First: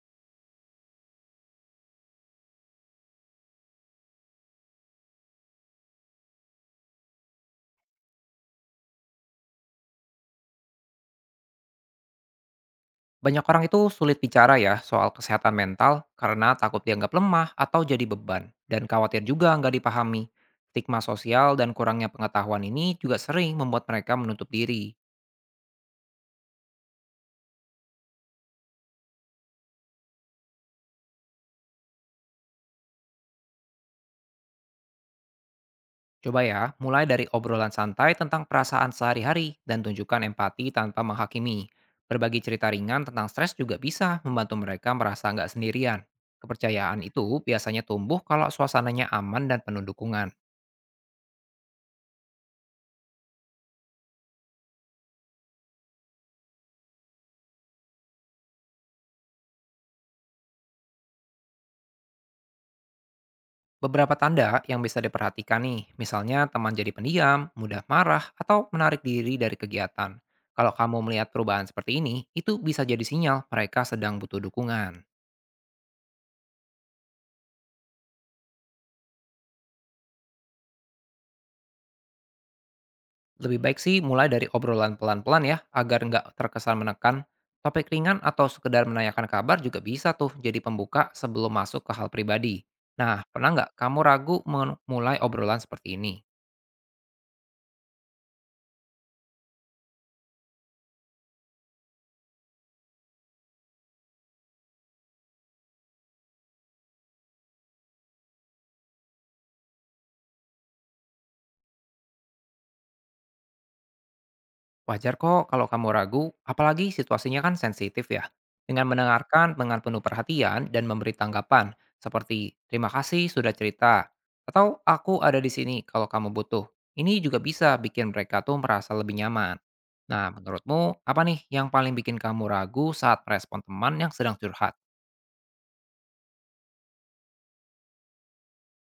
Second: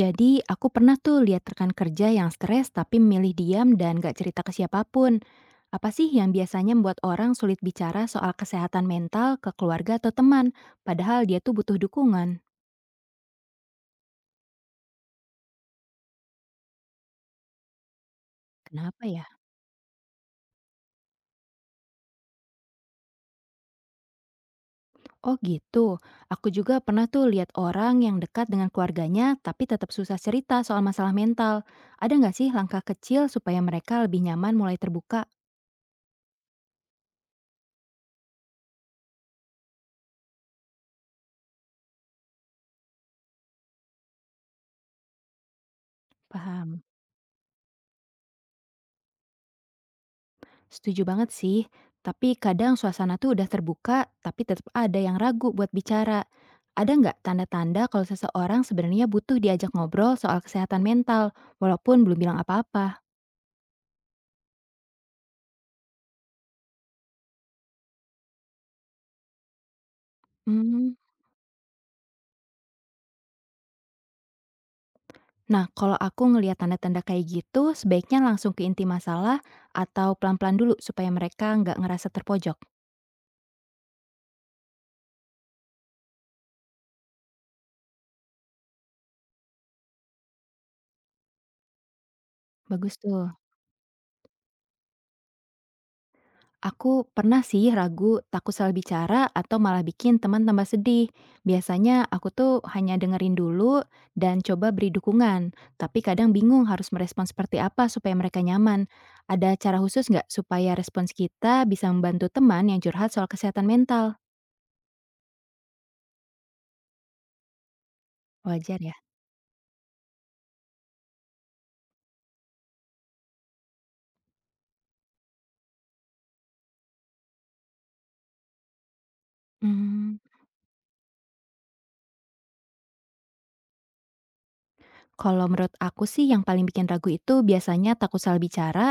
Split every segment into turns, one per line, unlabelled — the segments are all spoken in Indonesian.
Jadi aku pernah tuh lihat rekan kerja yang stres tapi memilih diam dan gak cerita ke siapapun. Apa sih yang biasanya membuat orang sulit bicara soal kesehatan mental ke keluarga atau teman, padahal dia tuh butuh dukungan?
Banyak orang itu sulit bicara ya soal kesehatan mental karena takut dianggap lemah atau jadi beban, dan
Kenapa
khawatir
ya?
juga nggak dipahami. Stigma sosial dan kurangnya pengetahuan ini juga sering membuat mereka menutup diri.
Oh gitu. Aku juga pernah tuh lihat orang yang dekat dengan keluarganya tapi tetap susah cerita soal masalah mental. Ada nggak sih langkah kecil supaya mereka lebih nyaman mulai terbuka?
Coba ya, mulai dari obrolan santai tentang perasaan sehari-hari dan tunjukkan empati tanpa menghakimi. Berbagi cerita ringan tentang stres juga bisa membantu mereka merasa nggak sendirian.
Paham.
Kepercayaan itu biasanya tumbuh kalau suasananya aman dan penuh dukungan.
Setuju banget sih, tapi kadang suasana tuh udah terbuka, tapi tetap ada yang ragu buat bicara. Ada nggak tanda-tanda kalau seseorang sebenarnya butuh diajak ngobrol soal kesehatan mental, walaupun belum bilang apa-apa?
Beberapa tanda yang bisa diperhatikan nih, misalnya teman jadi pendiam, mudah marah, atau menarik diri dari kegiatan. Kalau
Hmm.
kamu melihat perubahan seperti ini, itu bisa jadi sinyal mereka sedang butuh dukungan.
Nah, kalau aku ngelihat tanda-tanda kayak gitu, sebaiknya langsung ke inti masalah atau pelan-pelan dulu supaya mereka nggak ngerasa terpojok.
Lebih baik sih mulai dari obrolan pelan-pelan ya, agar nggak terkesan menekan. Topik ringan atau sekedar menanyakan kabar juga bisa tuh jadi pembuka sebelum masuk ke hal pribadi.
Bagus
Nah,
tuh.
pernah nggak kamu ragu memulai obrolan seperti ini?
Aku pernah sih ragu, takut salah bicara, atau malah bikin teman tambah sedih. Biasanya aku tuh hanya dengerin dulu dan coba beri dukungan, tapi kadang bingung harus merespon seperti apa supaya mereka nyaman. Ada cara khusus nggak supaya respons kita bisa membantu teman yang curhat soal kesehatan mental?
Wajar kok kalau kamu ragu, apalagi situasinya kan sensitif ya.
Wajar
Dengan
ya?
mendengarkan dengan penuh perhatian dan memberi tanggapan, seperti terima kasih sudah cerita, atau aku ada di sini kalau kamu butuh. Ini juga bisa bikin mereka tuh merasa lebih nyaman.
Hmm.
Nah, menurutmu apa nih yang paling bikin kamu ragu saat merespon teman yang sedang curhat?
Kalau menurut aku sih yang paling bikin ragu itu biasanya takut salah bicara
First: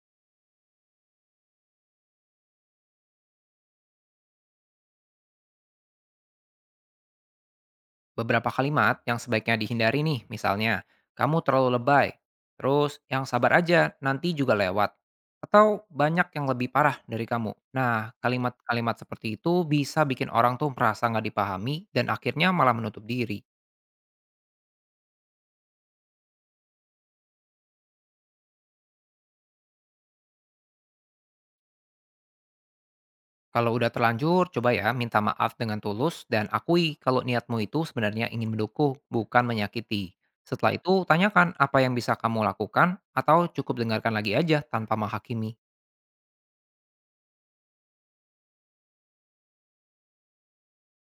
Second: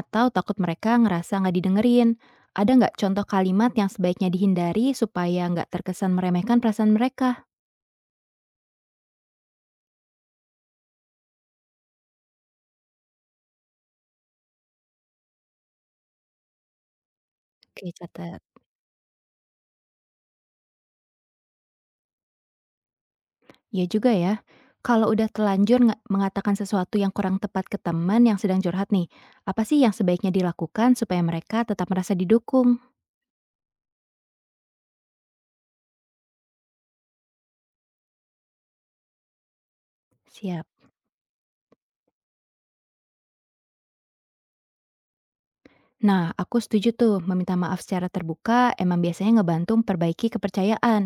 atau takut mereka ngerasa nggak didengerin. Ada nggak contoh kalimat yang sebaiknya dihindari supaya nggak terkesan meremehkan perasaan mereka?
Beberapa kalimat yang sebaiknya dihindari nih, misalnya, kamu terlalu lebay, terus yang sabar aja, nanti juga lewat, atau banyak yang lebih parah dari kamu.
Oke,
Nah,
catat.
kalimat-kalimat seperti itu bisa bikin orang tuh merasa nggak dipahami dan akhirnya malah menutup diri.
Ya juga ya. Kalau udah telanjur mengatakan sesuatu yang kurang tepat ke teman yang sedang curhat nih, apa sih yang sebaiknya dilakukan supaya mereka tetap merasa didukung?
Kalau udah terlanjur, coba ya minta maaf dengan tulus dan akui kalau niatmu itu sebenarnya ingin mendukung, bukan menyakiti.
Siap.
Setelah itu, tanyakan apa yang bisa kamu lakukan atau cukup dengarkan lagi aja tanpa menghakimi.
Nah, aku setuju tuh, meminta maaf secara terbuka emang biasanya ngebantu memperbaiki kepercayaan.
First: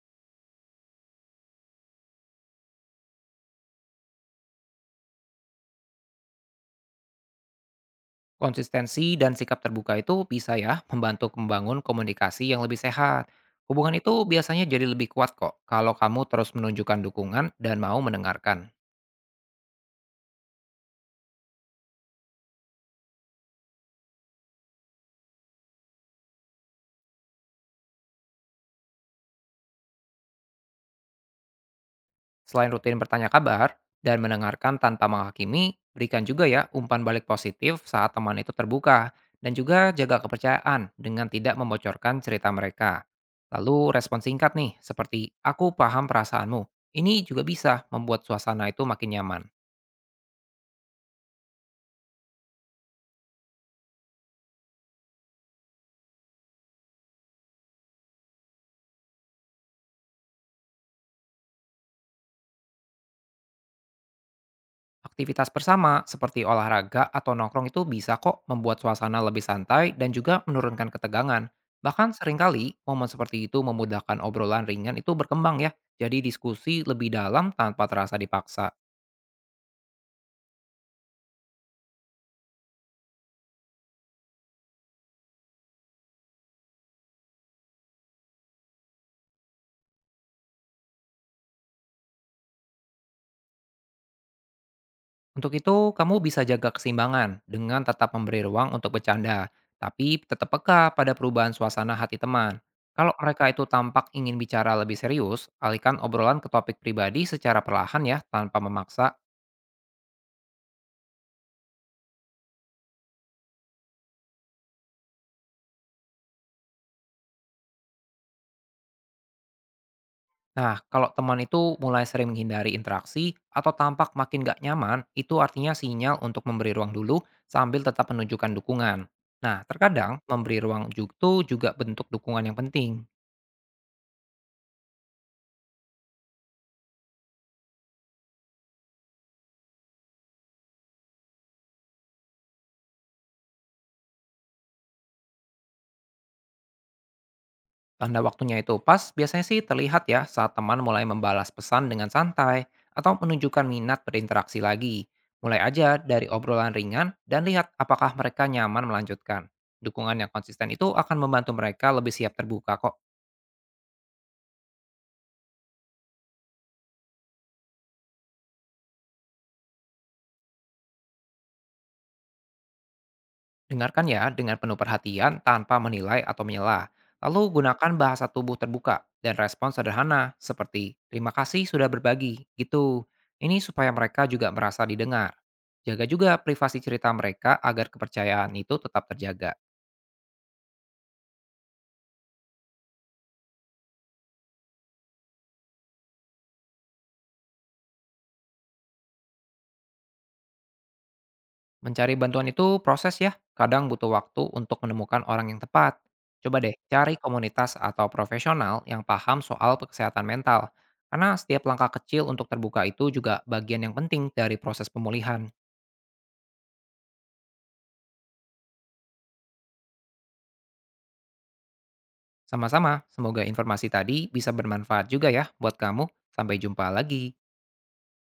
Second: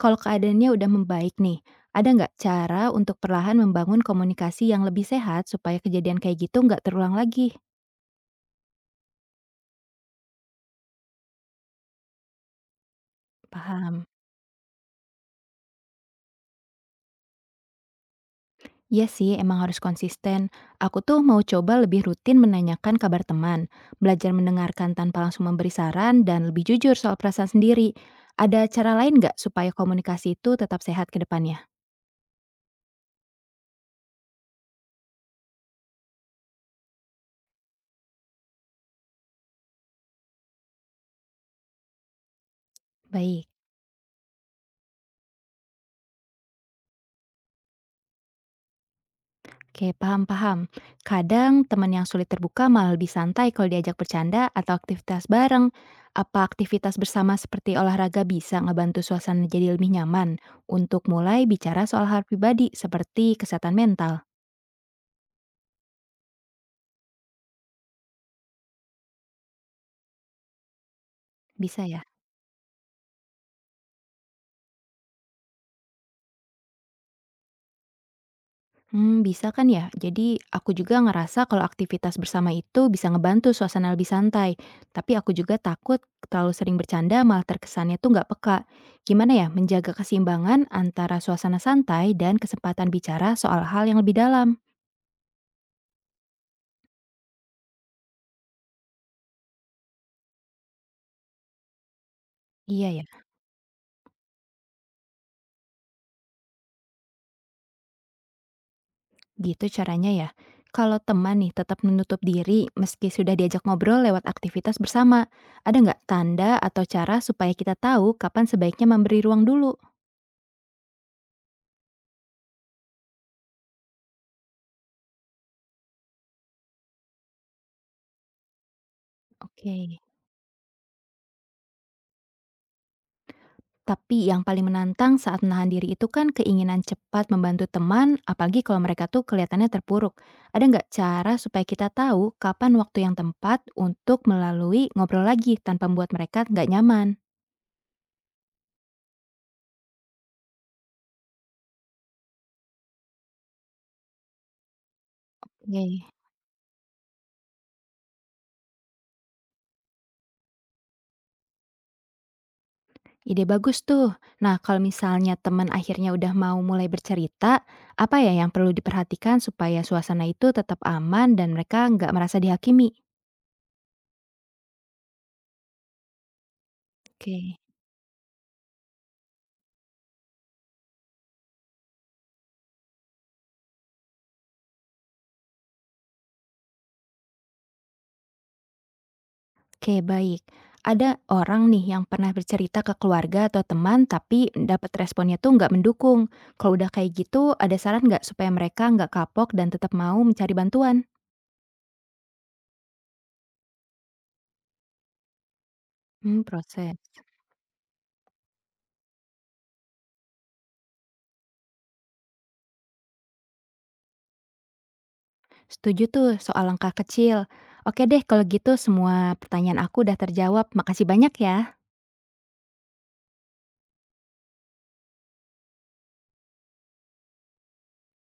Kalau keadaannya udah membaik nih, ada nggak cara untuk perlahan membangun komunikasi yang lebih sehat supaya kejadian kayak gitu nggak terulang lagi?
Konsistensi dan sikap terbuka itu bisa ya membantu membangun komunikasi yang lebih sehat. Hubungan
Paham.
itu biasanya jadi lebih kuat kok kalau kamu terus menunjukkan dukungan dan mau mendengarkan.
Iya sih, emang harus konsisten. Aku tuh mau coba lebih rutin menanyakan kabar teman, belajar mendengarkan tanpa langsung memberi saran, dan lebih jujur soal perasaan sendiri. Ada cara lain nggak supaya komunikasi itu tetap sehat ke depannya?
Selain rutin bertanya kabar dan mendengarkan tanpa menghakimi, berikan juga ya umpan balik positif saat teman itu terbuka dan juga jaga kepercayaan dengan tidak membocorkan cerita mereka.
Baik.
Lalu respon singkat nih, seperti aku paham perasaanmu. Ini juga bisa membuat suasana itu makin nyaman.
Oke, paham-paham. Kadang teman yang sulit terbuka malah lebih santai kalau diajak bercanda atau aktivitas bareng. Apa aktivitas bersama seperti olahraga bisa ngebantu suasana jadi lebih nyaman untuk mulai bicara soal hal pribadi seperti kesehatan mental?
Aktivitas bersama seperti olahraga atau nongkrong itu bisa kok membuat suasana lebih santai dan juga menurunkan ketegangan.
Bisa ya?
Bahkan seringkali momen seperti itu memudahkan obrolan ringan itu berkembang ya. Jadi diskusi lebih dalam tanpa terasa dipaksa.
Mmm, bisa kan ya? Jadi aku juga ngerasa kalau aktivitas bersama itu bisa ngebantu suasana lebih santai. Tapi aku juga takut terlalu sering bercanda malah terkesannya tuh nggak peka. Gimana ya menjaga keseimbangan antara suasana santai dan kesempatan bicara soal hal yang lebih dalam?
Untuk itu, kamu bisa jaga keseimbangan dengan tetap memberi ruang untuk bercanda, tapi tetap peka pada perubahan suasana hati teman.
Iya ya,
Kalau mereka itu tampak ingin bicara lebih serius, alihkan obrolan ke topik pribadi secara perlahan ya, tanpa memaksa.
gitu caranya ya. Kalau teman nih tetap menutup diri meski sudah diajak ngobrol lewat aktivitas bersama, ada nggak tanda atau cara supaya kita tahu kapan sebaiknya memberi ruang dulu?
Nah, kalau teman itu mulai sering menghindari interaksi atau tampak makin gak nyaman, itu artinya sinyal untuk memberi ruang dulu sambil tetap menunjukkan dukungan. Nah,
Oke.
terkadang memberi ruang itu juga bentuk dukungan yang penting.
Tapi yang paling menantang saat menahan diri itu kan keinginan cepat membantu teman, apalagi kalau mereka tuh kelihatannya terpuruk. Ada nggak cara supaya kita tahu kapan waktu yang tepat untuk melalui ngobrol lagi tanpa membuat mereka nggak nyaman?
Tanda waktunya itu pas biasanya sih terlihat ya saat teman mulai membalas pesan dengan santai atau menunjukkan minat berinteraksi lagi. Mulai aja
Oke,
dari obrolan ringan dan lihat apakah mereka nyaman melanjutkan. Dukungan yang konsisten itu akan membantu mereka lebih siap terbuka kok.
ide bagus tuh. Nah, kalau misalnya teman akhirnya udah mau mulai bercerita, apa ya yang perlu diperhatikan supaya suasana itu tetap aman dan mereka nggak merasa dihakimi?
Dengarkan ya dengan penuh perhatian tanpa menilai atau menyela. Lalu
Oke.
gunakan bahasa tubuh terbuka dan respon sederhana seperti terima kasih sudah berbagi gitu. Ini supaya mereka juga merasa didengar. Jaga juga privasi cerita mereka agar kepercayaan itu tetap terjaga.
Oke, baik. Ada orang nih yang pernah bercerita ke keluarga atau teman, tapi dapat responnya tuh nggak mendukung. Kalau udah kayak gitu, ada saran nggak supaya mereka nggak kapok dan tetap mau mencari bantuan?
Mencari bantuan itu proses ya. Kadang butuh waktu untuk menemukan orang yang tepat.
Hmm,
Coba deh
proses.
cari komunitas atau profesional yang paham soal kesehatan mental. Karena setiap langkah kecil untuk terbuka itu juga bagian yang penting dari proses pemulihan.
Setuju tuh soal langkah kecil. Oke deh, kalau gitu semua pertanyaan aku udah terjawab. Makasih banyak ya.
Sama-sama, semoga informasi tadi bisa bermanfaat juga ya buat kamu. Sampai jumpa lagi.